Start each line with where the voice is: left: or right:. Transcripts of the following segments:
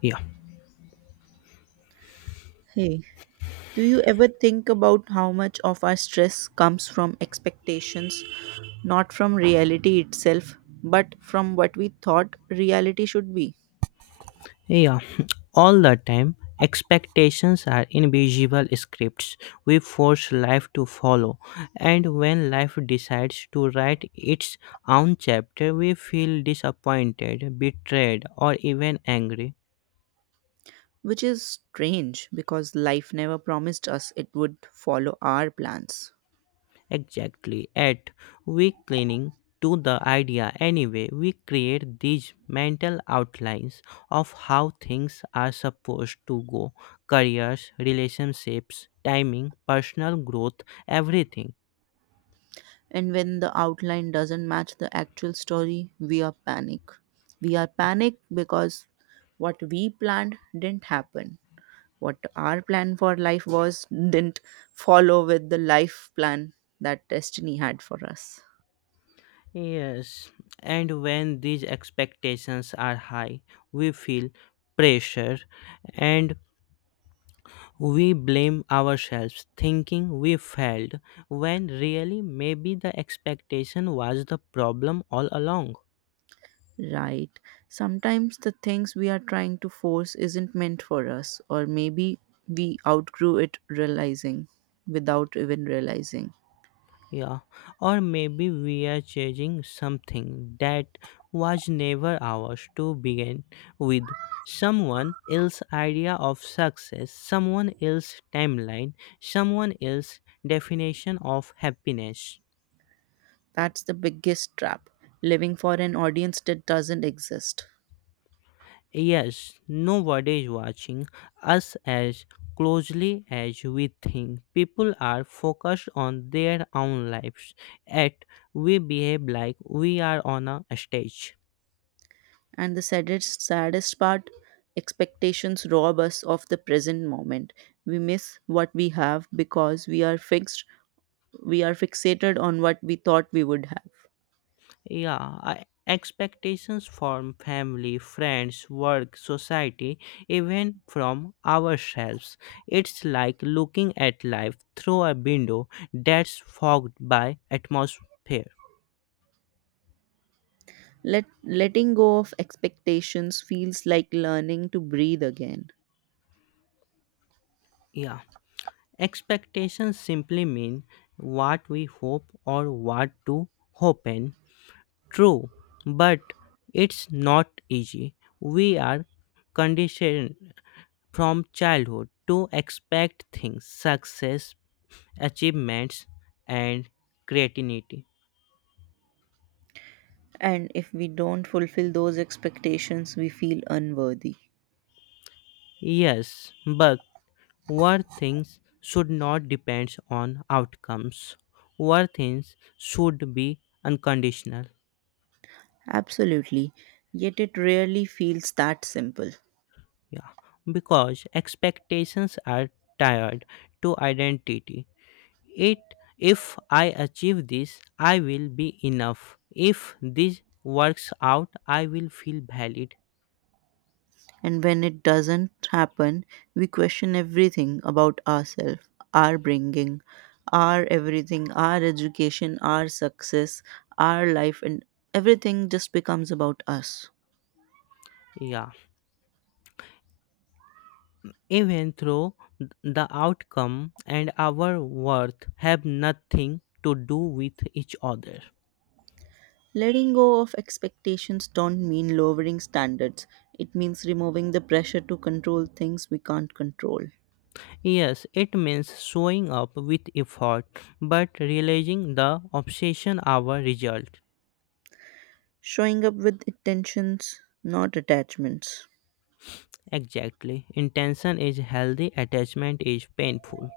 left: Yeah,
right: Hey, do you ever think about how much of our stress comes from expectations, not from reality itself, but from what we thought reality should be?
left: yeah, all the time. Expectations are invisible scripts we force life to follow, and when life decides to write its own chapter, we feel disappointed, betrayed, or even angry.
right: Which is strange because life never promised us it would follow our plans.
left: Exactly. At we clinging to the idea anyway, we create these mental outlines of how things are supposed to go careers, relationships, timing, personal growth, everything.
right: And when the outline doesn't match the actual story, we are panic. We are panic because what we planned didn't happen. What our plan for life was didn't follow with the life plan that destiny had for us.
left: Yes, and when these expectations are high, we feel pressure, and we blame ourselves thinking we failed when really maybe the expectation was the problem all along.
right: Right. Sometimes the things we are trying to force isn't meant for us, or maybe we outgrew it realizing without even realizing.
left: Yeah, or maybe we are chasing something that was never ours to begin with. Someone else's idea of success, someone else's timeline, someone else's definition of happiness.
right: That's the biggest trap. Living for an audience that doesn't exist.
left: Yes, nobody is watching us as closely as we think. People are focused on their own lives, yet we behave like we are on a stage.
right: And the saddest, saddest part, expectations rob us of the present moment. We miss what we have because we are fixated on what we thought we would have.
left: Yeah, expectations from family, friends, work, society, even from ourselves. It's like looking at life through a window that's fogged by atmosphere.
right: Letting go of expectations feels like learning to breathe again.
left: Yeah. Expectations simply mean what we hope or what to happen. True, but it's not easy. We are conditioned from childhood to expect things, success, achievements, and creativity.
right: And if we don't fulfill those expectations, we feel unworthy.
left: Yes, but worth things should not depend on outcomes. Worth things should be unconditional.
right: Absolutely, yet it rarely feels that simple.
left: Yeah, because expectations are tied to identity. It if I achieve this, I will be enough. If this works out, I will feel valid.
right: And when it doesn't happen, we question everything about ourselves, our bringing, our everything, our education, our success, our life, and everything just becomes about us.
left: Yeah, even though the outcome and our worth have nothing to do with each other.
right: Letting go of expectations don't mean lowering standards. It means removing the pressure to control things we can't control.
left: Yes, it means showing up with effort, but realizing the obsession our result.
right: Showing up with intentions, not attachments.
left: Exactly. Intention is healthy, attachment is painful.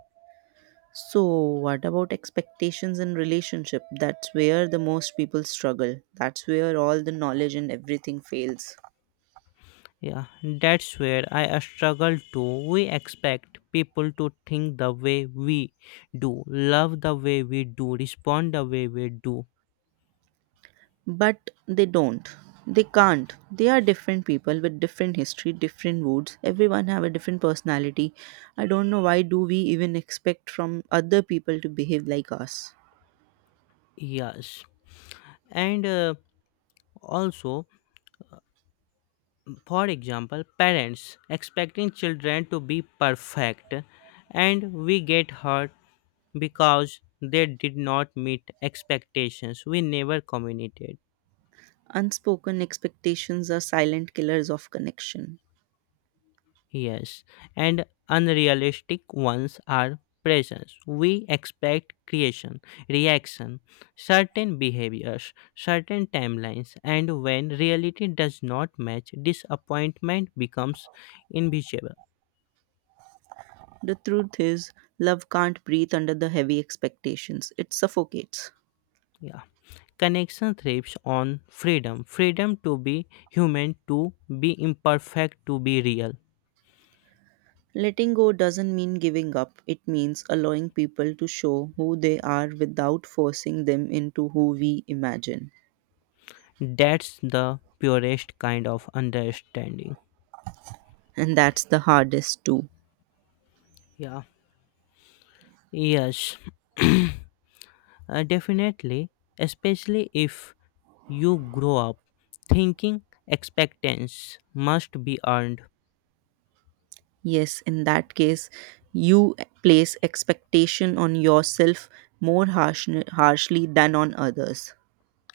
right: So, what about expectations in relationship? That's where the most people struggle. That's where all the knowledge and everything fails.
left: Yeah, that's where I struggle too. We expect people to think the way we do, love the way we do, respond the way we do.
right: But they don't, they can't, they are different people with different history, different moods, everyone have a different personality. I don't know why do we even expect from other people to behave like us.
left: Yes. And also, for example, parents expecting children to be perfect, and we get hurt because they did not meet expectations we never communicated.
right: Unspoken expectations are silent killers of connection.
left: Yes, and unrealistic ones are presence. We expect creation, reaction, certain behaviors, certain timelines, and when reality does not match, disappointment becomes inevitable.
right: The truth is, love can't breathe under the heavy expectations, it suffocates.
left: Yeah. Connection thrives on freedom freedom to be human, to be imperfect, to be real.
right: Letting go doesn't mean giving up, it means allowing people to show who they are without forcing them into who we imagine.
left: That's the purest kind of understanding.
right: And that's the hardest too.
left: Yeah. Yes. Definitely, especially if you grow up thinking expectations must be earned.
right: Yes, in that case, you place expectation on yourself more harsh, harshly than on others.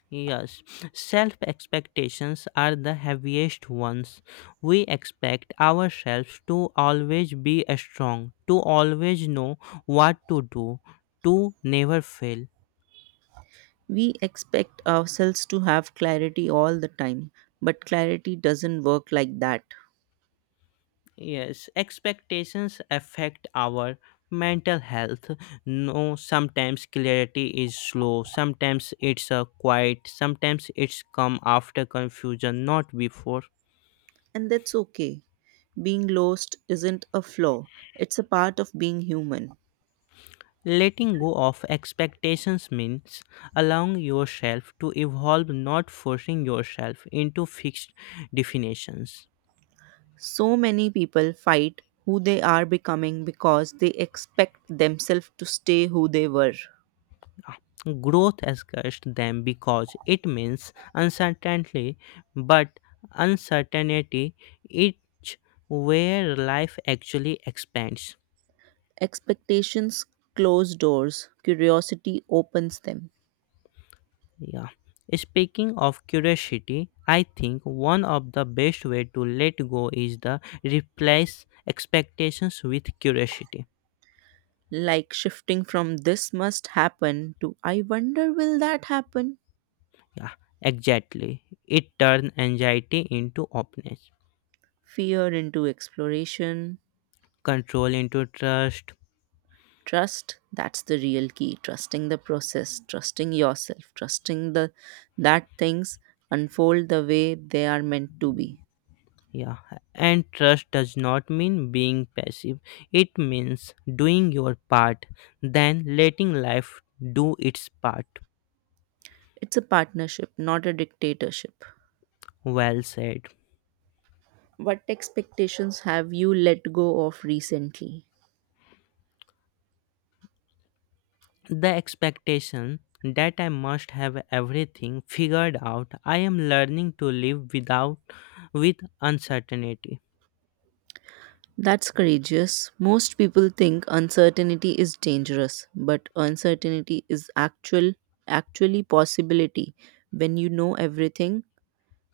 left: Yes, self expectations are the heaviest ones. We expect ourselves to always be strong, to always know what to do, to never fail.
right: We expect ourselves to have clarity all the time, but clarity doesn't work like that.
left: Yes, expectations affect our mental health. No, sometimes clarity is slow, sometimes it's a quiet, sometimes it's come after confusion, not before.
right: And that's okay, being lost isn't a flaw, it's a part of being human.
left: Letting go of expectations means allowing yourself to evolve, not forcing yourself into fixed definitions.
right: So many people fight who they are becoming because they expect themselves to stay who they were.
left: Growth scares them because it means uncertainty, but uncertainty is where life actually expands.
right: Expectations close doors, curiosity opens them.
left: Yeah. Speaking of curiosity, I think one of the best way to let go is the replace expectations with curiosity.
right: Like shifting from this must happen to I wonder will that happen?
left: Yeah, exactly. It turns anxiety into openness,
right: Fear into exploration.
left: control into trust.
right: Trust, that's the real key. Trusting the process, trusting yourself, trusting the that things unfold the way they are meant to be.
left: Yeah, and trust does not mean being passive. It means doing your part, then letting life do its part.
right: It's a partnership, not a dictatorship.
left: Well said.
right: What expectations have you let go of recently?
left: The expectation that I must have everything figured out, I am learning to live without with uncertainty.
right: That's courageous. Most people think uncertainty is dangerous, but uncertainty is actually possibility. When you know everything,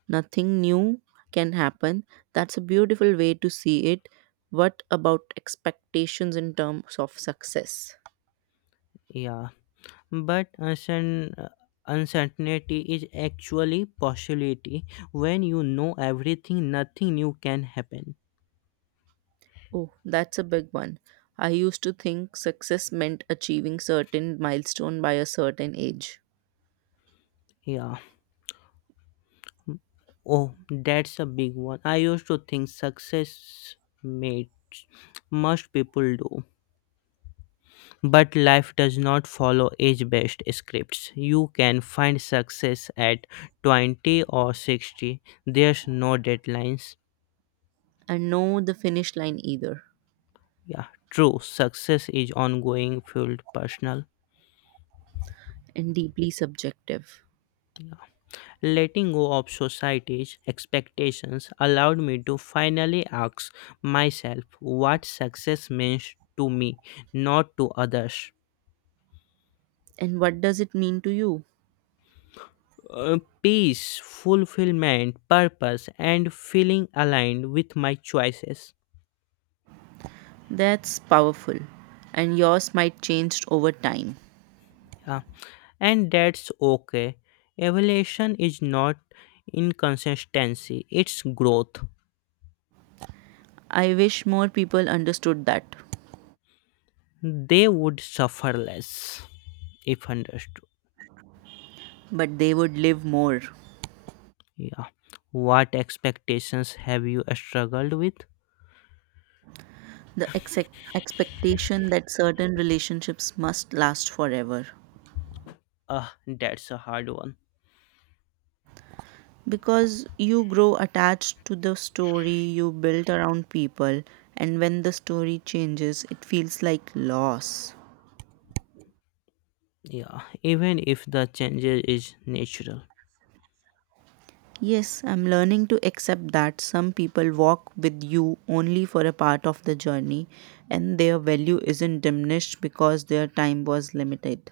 right: nothing new can happen. That's a beautiful way to see it. What about expectations in terms of success?
left: Yeah, but uncertainty is actually possibility. When you know everything, nothing new can happen.
right: Oh, that's a big one. I used to think success meant achieving certain milestone by a certain age.
left: Yeah. Oh, that's a big one. I used to think success mates most people do. But life does not follow age based scripts. You can find success at 20 or 60. There's no deadlines.
right: And no the finish line either.
left: Yeah, true. Success is ongoing, fueled personal.
right: And deeply subjective.
left: Letting go of society's expectations allowed me to finally ask myself what success means to me, not to others.
right: And what does it mean to you?
left: Peace, fulfillment, purpose, and feeling aligned with my choices.
right: That's powerful, and yours might change over time.
left: Yeah. And that's okay. Evaluation is not inconsistency, it's growth.
right: I wish more people understood that,
left: They would suffer less if understood.
right: but they would live more.
left: Yeah. What expectations have you struggled with?
right: The expectation that certain relationships must last forever.
left: Ah, that's a hard one.
right: Because you grow attached to the story you built around people, and when the story changes, it feels like loss.
left: Yeah. Even if the change is natural.
right: Yes, I'm learning to accept that some people walk with you only for a part of the journey and their value isn't diminished because their time was limited.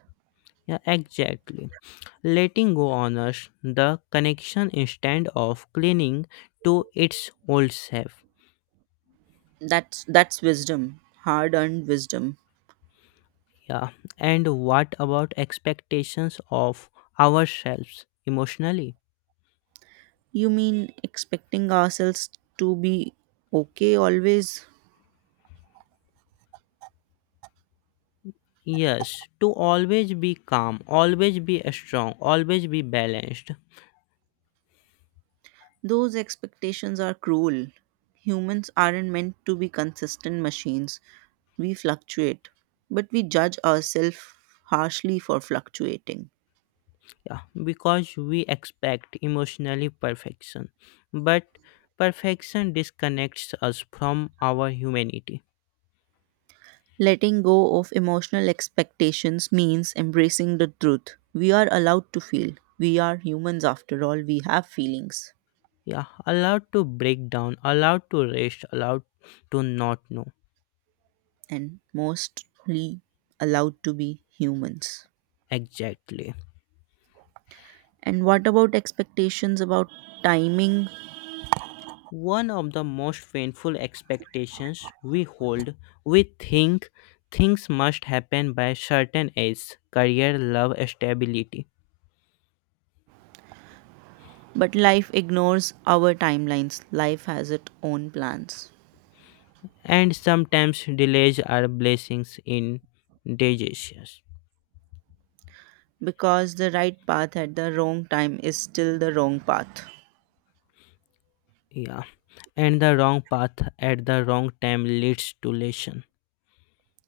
left: Yeah, exactly letting go honors the connection instead of clinging to its old self.
right: That's wisdom, hard-earned wisdom.
left: Yeah. And what about expectations of ourselves emotionally?
right: You mean expecting ourselves to be okay always?
left: Yes, to always be calm, always be strong, always be balanced.
right: Those expectations are cruel. Humans aren't meant to be consistent machines. We fluctuate, but we judge ourselves harshly for fluctuating.
left: Yeah, because we expect emotionally perfection. But perfection disconnects us from our humanity.
right: Letting go of emotional expectations means embracing the truth. We are allowed to feel. We are humans after all. We have feelings,
left: Yeah, allowed to break down, allowed to rest, allowed to not know.
right: and mostly allowed to be humans.
left: Exactly.
right: And what about expectations about timing?
left: One of the most painful expectations we hold, we think things must happen by certain age, career, love, stability.
right: But life ignores our timelines. Life has its own plans.
left: And sometimes delays are blessings in disguise.
right: Because the right path at the wrong time is still the wrong path.
left: Yeah. And the wrong path at the wrong time leads to lesson.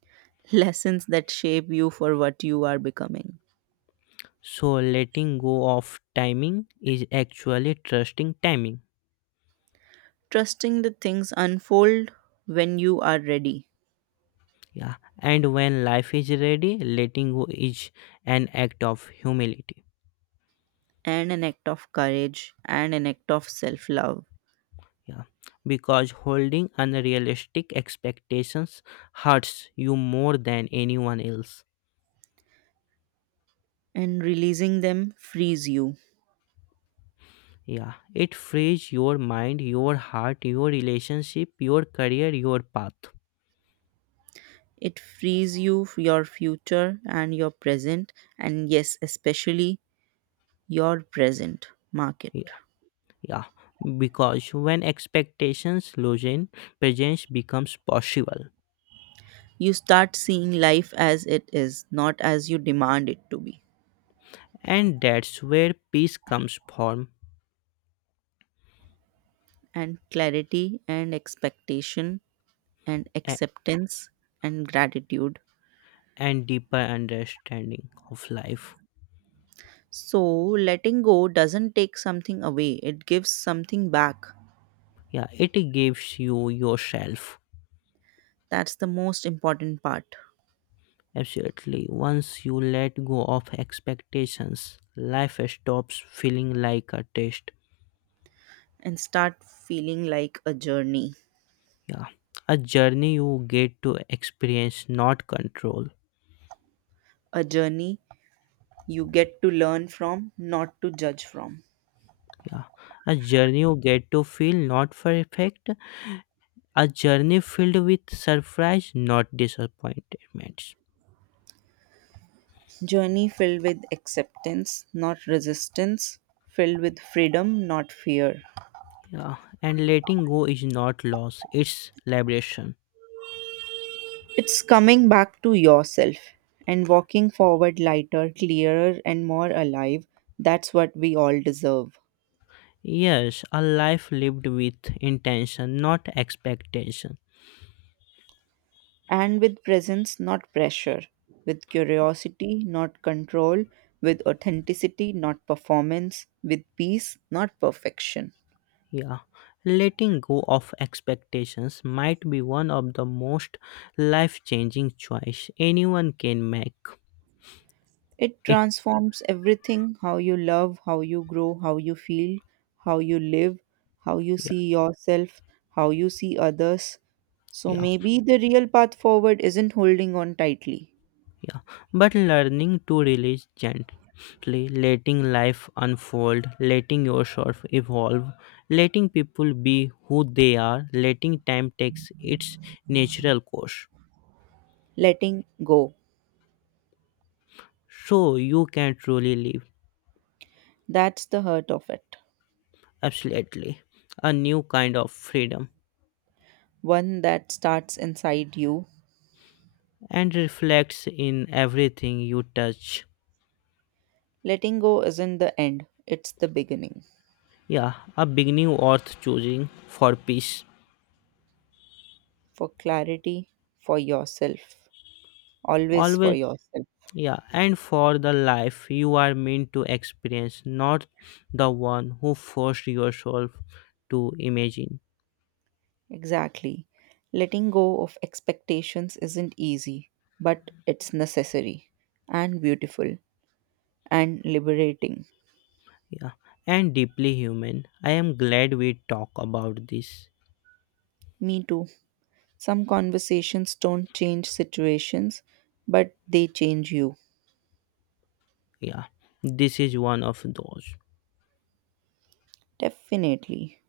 right: Lessons that shape you for what you are becoming.
left: So letting go of timing is actually trusting timing.
right: Trusting the things unfold when you are ready,
left: Yeah. And when life is ready, letting go is an act of humility.
right: and an act of courage and an act of self love.
left: Yeah. Because holding unrealistic expectations hurts you more than anyone else.
right: And releasing them frees you.
left: Yeah. It frees your mind, your heart, your relationship, your career, your path.
right: It frees you, your future, and your present, and yes, especially your present market.
left: Yeah. Yeah. Because when expectations loosen, presence becomes possible.
right: You start seeing life as it is, not as you demand it to be.
left: And that's where peace comes from.
right: And clarity and expectation and
left: a-
right: acceptance and gratitude.
left: and deeper understanding of life.
right: So, letting go doesn't take something away, it gives something back.
left: Yeah, it gives you yourself.
right: That's the most important part.
left: Absolutely, once you let go of expectations life stops feeling like a test.
right: And start feeling like a journey.
left: Yeah, a journey you get to experience not control.
right: A journey you get to learn from, not to judge from.
left: Yeah, a journey you get to feel not perfect, a journey filled with surprise not disappointments.
right: Journey filled with acceptance, not resistance. Filled with freedom, not fear.
left: Yeah, and letting go is not loss, it's liberation.
right: It's coming back to yourself and walking forward lighter, clearer, and more alive. That's what we all deserve.
left: Yes, a life lived with intention not expectation.
right: And with presence, not pressure, with curiosity, not control, with authenticity, not performance, with peace, not perfection.
left: Yeah, letting go of expectations might be one of the most life changing choice anyone can make.
right: It
left: It
right: transforms everything, how you love, how you grow, how you feel, how you live, how you
left: Yeah,
right: see yourself, how you see others. So
left: yeah,
right: maybe the real path forward isn't holding on tightly,
left: yeah. But learning to release gently, letting life unfold, letting yourself evolve, letting people be who they are, letting time takes its natural course.
right: letting go.
left: So you can truly live
right: That's the hurt of it.
left: absolutely a new kind of freedom.
right: One that starts inside you.
left: And reflects in everything you touch.
right: Letting go isn't the end, it's the beginning.
left: Yeah, a beginning worth choosing for peace.
right: For clarity, for yourself, always for
left: Always,
right: yourself.
left: yeah, and for the life you are meant to experience, not the one who forced yourself to imagine.
right: Exactly. Letting go of expectations isn't easy, but it's necessary and beautiful and liberating.
left: Yeah, and deeply human. I am glad we talk about this.
right: Me too. Some conversations don't change situations, but they change you.
left: Yeah, this is one of those.
right: Definitely.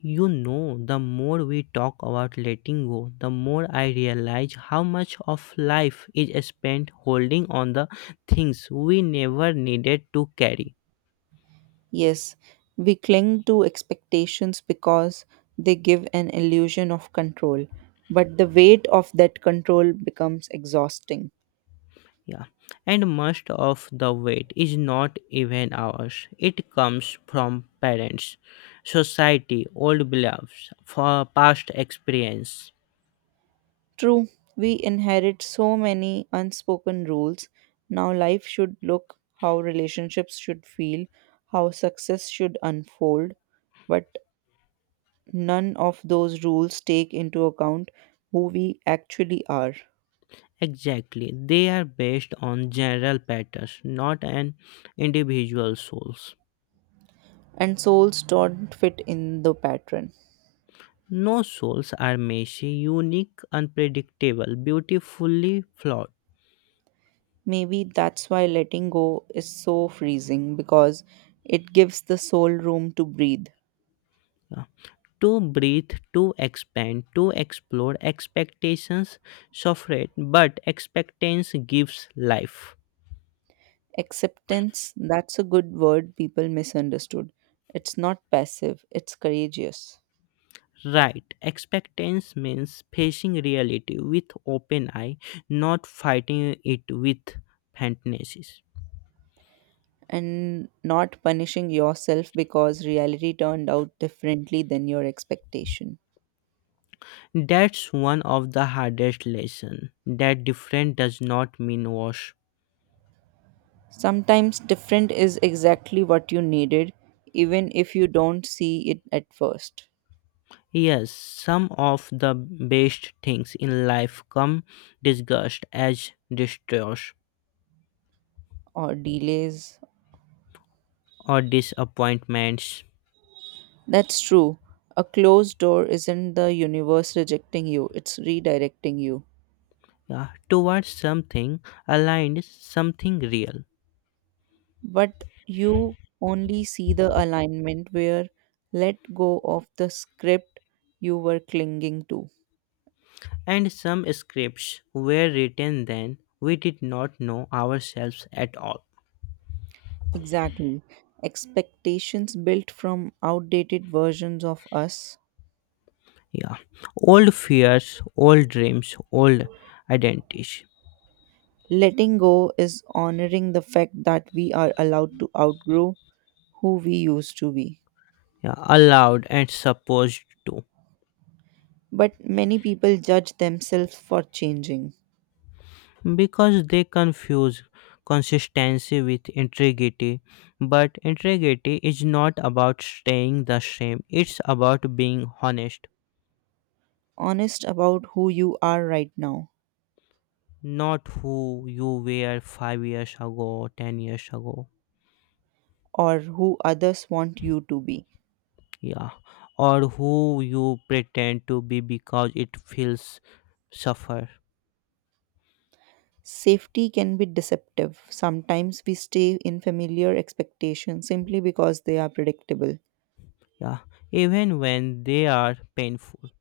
left: You know, the more we talk about letting go, the more I realize how much of life is spent holding on the things we never needed to carry.
right: Yes, we cling to expectations because they give an illusion of control, but the weight of that control becomes exhausting.
left: Yeah. And most of the weight is not even ours. It comes from parents, society, old beliefs, for past experience.
right: True, we inherit so many unspoken rules. Now, life should look, how relationships should feel, how success should unfold, but none of those rules take into account who we actually are.
left: Exactly. They are based on general patterns, not an individual souls.
right: And souls don't fit in the pattern.
left: No souls are messy, unique, unpredictable, beautifully flawed.
right: Maybe that's why letting go is so freezing because it gives the soul room to breathe.
left: To breathe, to expand, to explore, expectations suffer, but expectance gives life.
right: Acceptance, that's a good word people misunderstood. It's not passive, it's courageous.
left: Right, expectance means facing reality with open eye, not fighting it with fantasies.
right: And not punishing yourself because reality turned out differently than your expectation.
left: That's one of the hardest lesson. That different does not mean worse.
right: Sometimes different is exactly what you needed, even if you don't see it at first,
left: Yes, some of the best things in life come disgust, as distress
right: or delays.
left: or disappointments
right: That's true. A closed door isn't the universe rejecting you, it's redirecting you.
left: towards something aligned, something real.
right: But you only see the alignment where let go of the script you were clinging to.
left: And some scripts were written then we did not know ourselves at all.
right: Exactly. Expectations built from outdated versions of us.
left: Yeah, old fears, old dreams, old identities.
right: Letting go is honoring the fact that we are allowed to outgrow who we used to be.
left: Yeah, allowed and supposed to.
right: But many people judge themselves for changing.
left: Because they confuse consistency with integrity, but integrity is not about staying the same, it's about being honest,
right: Honest about who you are right now,
left: not who you were 5 years ago, 10 years ago.
right: or who others want you to be.
left: Yeah, or who you pretend to be because it feels suffer.
right: Safety can be deceptive. Sometimes we stay in familiar expectations simply because they are predictable.
left: Yeah, even when they are painful.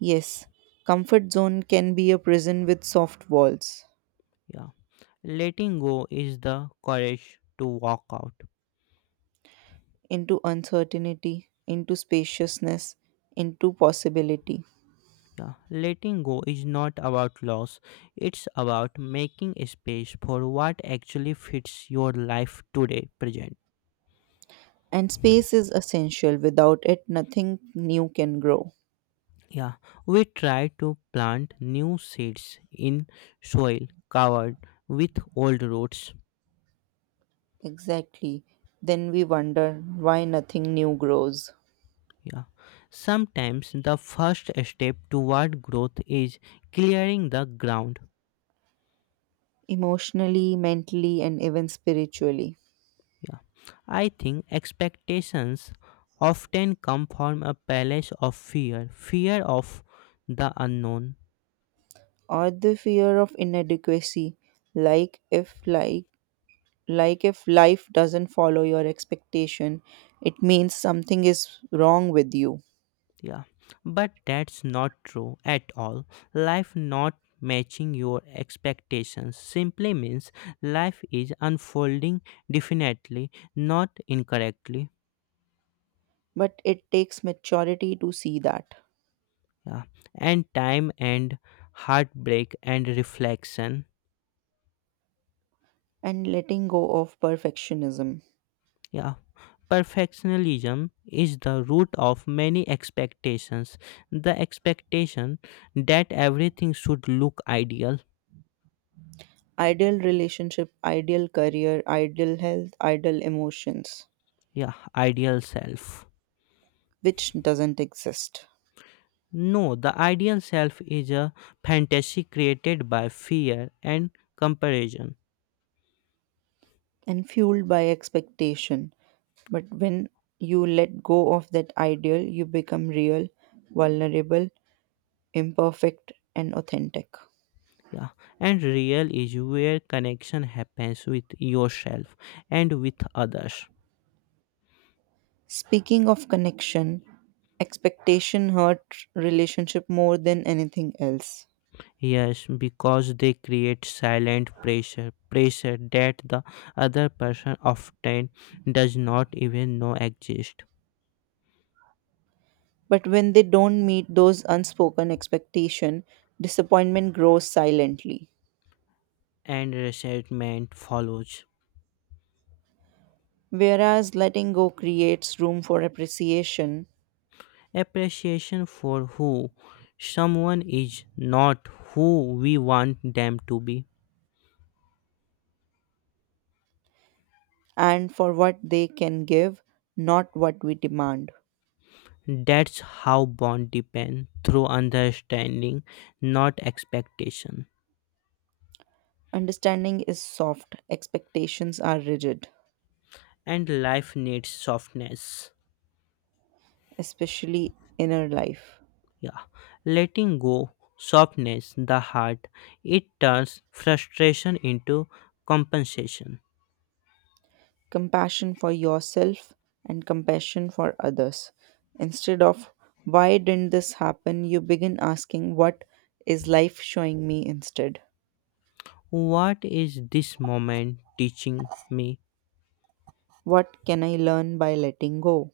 right: Yes, comfort zone can be a prison with soft walls,
left: Yeah, letting go is the courage to walk out.
right: into uncertainty, into spaciousness, into possibility.
left: Yeah, letting go is not about loss, it's about making space for what actually fits your life today, present.
right: And space is essential. Without it, nothing new can grow.
left: Yeah, we try to plant new seeds in soil covered with old roots.
right: Exactly. Then we wonder why nothing new grows.
left: Yeah, sometimes the first step toward growth is clearing the ground.
right: Emotionally, mentally, and even spiritually,
left: Yeah, I think expectations often come from a palace of fear fear of the unknown.
right: or the fear of inadequacy, like if like if life doesn't follow your expectation, it means something is wrong with you.
left: Yeah, but that's not true at all. Life not matching your expectations simply means life is unfolding definitely, not incorrectly.
right: But it takes maturity to see that,
left: Yeah, and time and heartbreak and reflection.
right: and letting go of perfectionism.
left: Yeah, perfectionism is the root of many expectations. The expectation that everything should look ideal.
right: Ideal relationship, ideal career, ideal health, ideal emotions,
left: Yeah, ideal self.
right: which doesn't exist,
left: No, the ideal self is a fantasy created by fear and comparison.
right: and fueled by expectation. But when you let go of that ideal, you become real, vulnerable, imperfect, and authentic.
left: Yeah, and real is where connection happens with yourself and with others.
right: Speaking of connection, expectation hurt relationship more than anything else.
left: Yes, because they create silent pressure, pressure that the other person often does not even know exists,
right: But when they don't meet those unspoken expectation, disappointment grows silently.
left: and resentment follows.
right: Whereas letting go creates room for appreciation
left: Appreciation for who someone is, not who we want them to be.
right: and for what they can give, not what we demand.
left: That's how bond depend through understanding, not expectation.
right: Understanding is soft, expectations are rigid,
left: And life needs softness.
right: especially inner life.
left: Yeah. Letting go softness the heart. It turns frustration into compensation.
right: Compassion for yourself and compassion for others. Instead of why didn't this happen, you begin asking what is life showing me instead?
left: What is this moment teaching me?
right: What can I learn by letting go?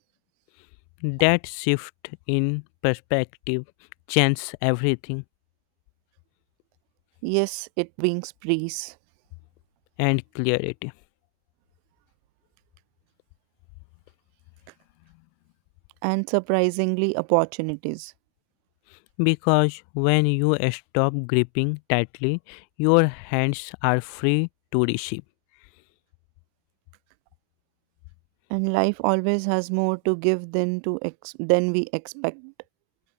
left: That shift in perspective changes everything
right: Yes, it brings peace
left: and clarity.
right: and surprisingly opportunities.
left: Because when you stop gripping tightly, your hands are free to receive.
right: And life always has more to give than to than we expect,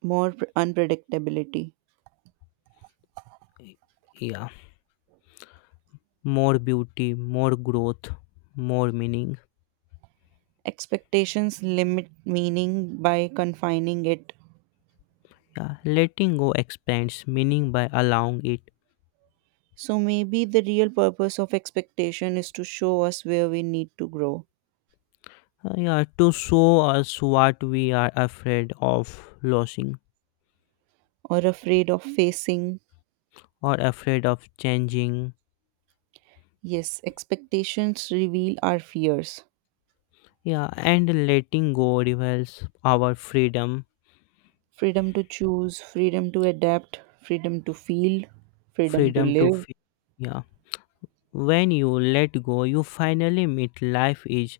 right: more unpredictability.
left: Yeah. More beauty, more growth, more meaning.
right: Expectations limit meaning by confining it.
left: Yeah. Letting go expands meaning by allowing it.
right: So maybe the real purpose of expectation is to show us where we need to grow,
left: Yeah, to show us what we are afraid of losing
right: or afraid of facing.
left: or afraid of changing.
right: Yes, expectations reveal our fears.
left: Yeah, and letting go reveals our freedom.
right: Freedom to choose, freedom to adapt, freedom to feel, freedom to
left: Freedom to
right: live,
left: feel. Yeah. When you let go, you finally meet life is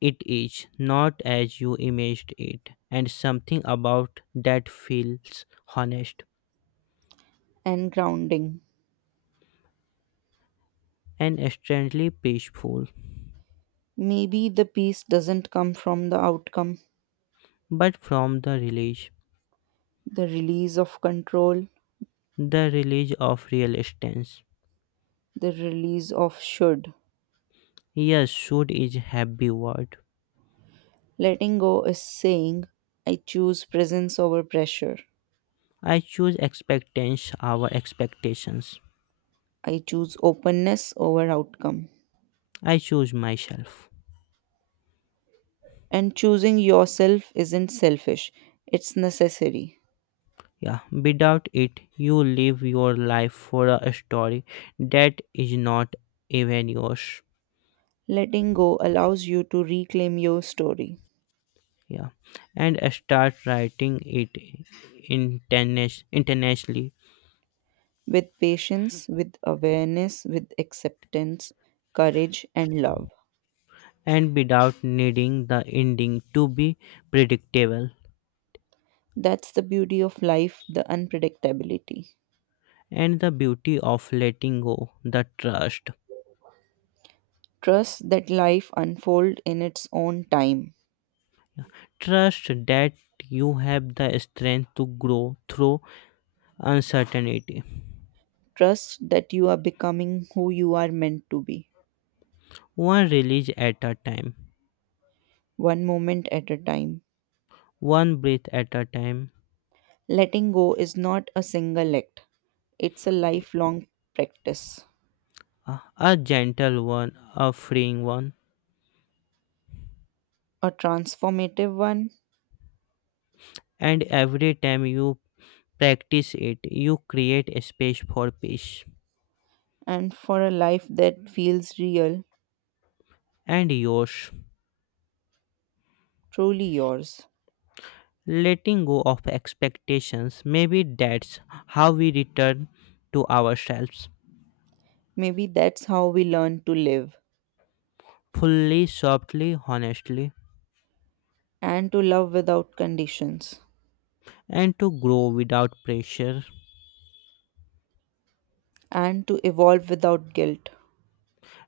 left: it is not as you imagined it, and something about that feels honest
right: and grounding.
left: and strangely peaceful,
right: Maybe the peace doesn't come from the outcome,
left: but from
right: the release of control,
left: the release of real stance.
right: the release of should.
left: Yes, should is happy word.
right: Letting go is saying, I choose presence over pressure.
left: I choose expectations, our expectations.
right: I choose openness over outcome.
left: I choose myself.
right: And choosing yourself isn't selfish, it's necessary.
left: Yeah, without it, you live your life for a story that is not even yours.
right: Letting go allows you to reclaim your story
left: Yeah, and start writing it internationally
right: with patience, with awareness, with acceptance, courage, and love.
left: and without needing the ending to be predictable
right: That's the beauty of life, the unpredictability.
left: and the beauty of letting go the trust
right: Trust that life unfolds in its own time.
left: trust that you have the strength to grow through uncertainty,
right: Trust that you are becoming who you are meant to be.
left: one release at a time,
right: One moment at a time.
left: one breath at a time,
right: Letting go is not a single act, it's a lifelong practice,
left: a a gentle one, a freeing one,
right: a transformative one,
left: and every time you practice it you create a space for peace
right: and for a life that feels real,
left: and yours.
right: truly yours.
left: Letting go of expectations, maybe that's how we return to ourselves
right: Maybe that's how we learn to live
left: fully, softly, honestly,
right: and to love without conditions
left: and to grow without pressure.
right: and to evolve without guilt.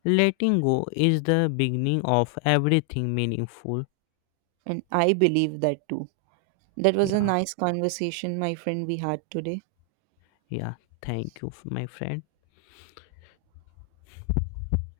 left: Letting go is the beginning of everything meaningful.
right: And I believe that too. That was a
left: Yeah,
right: nice conversation, my friend, we had today.
left: yeah. Thank you, my friend.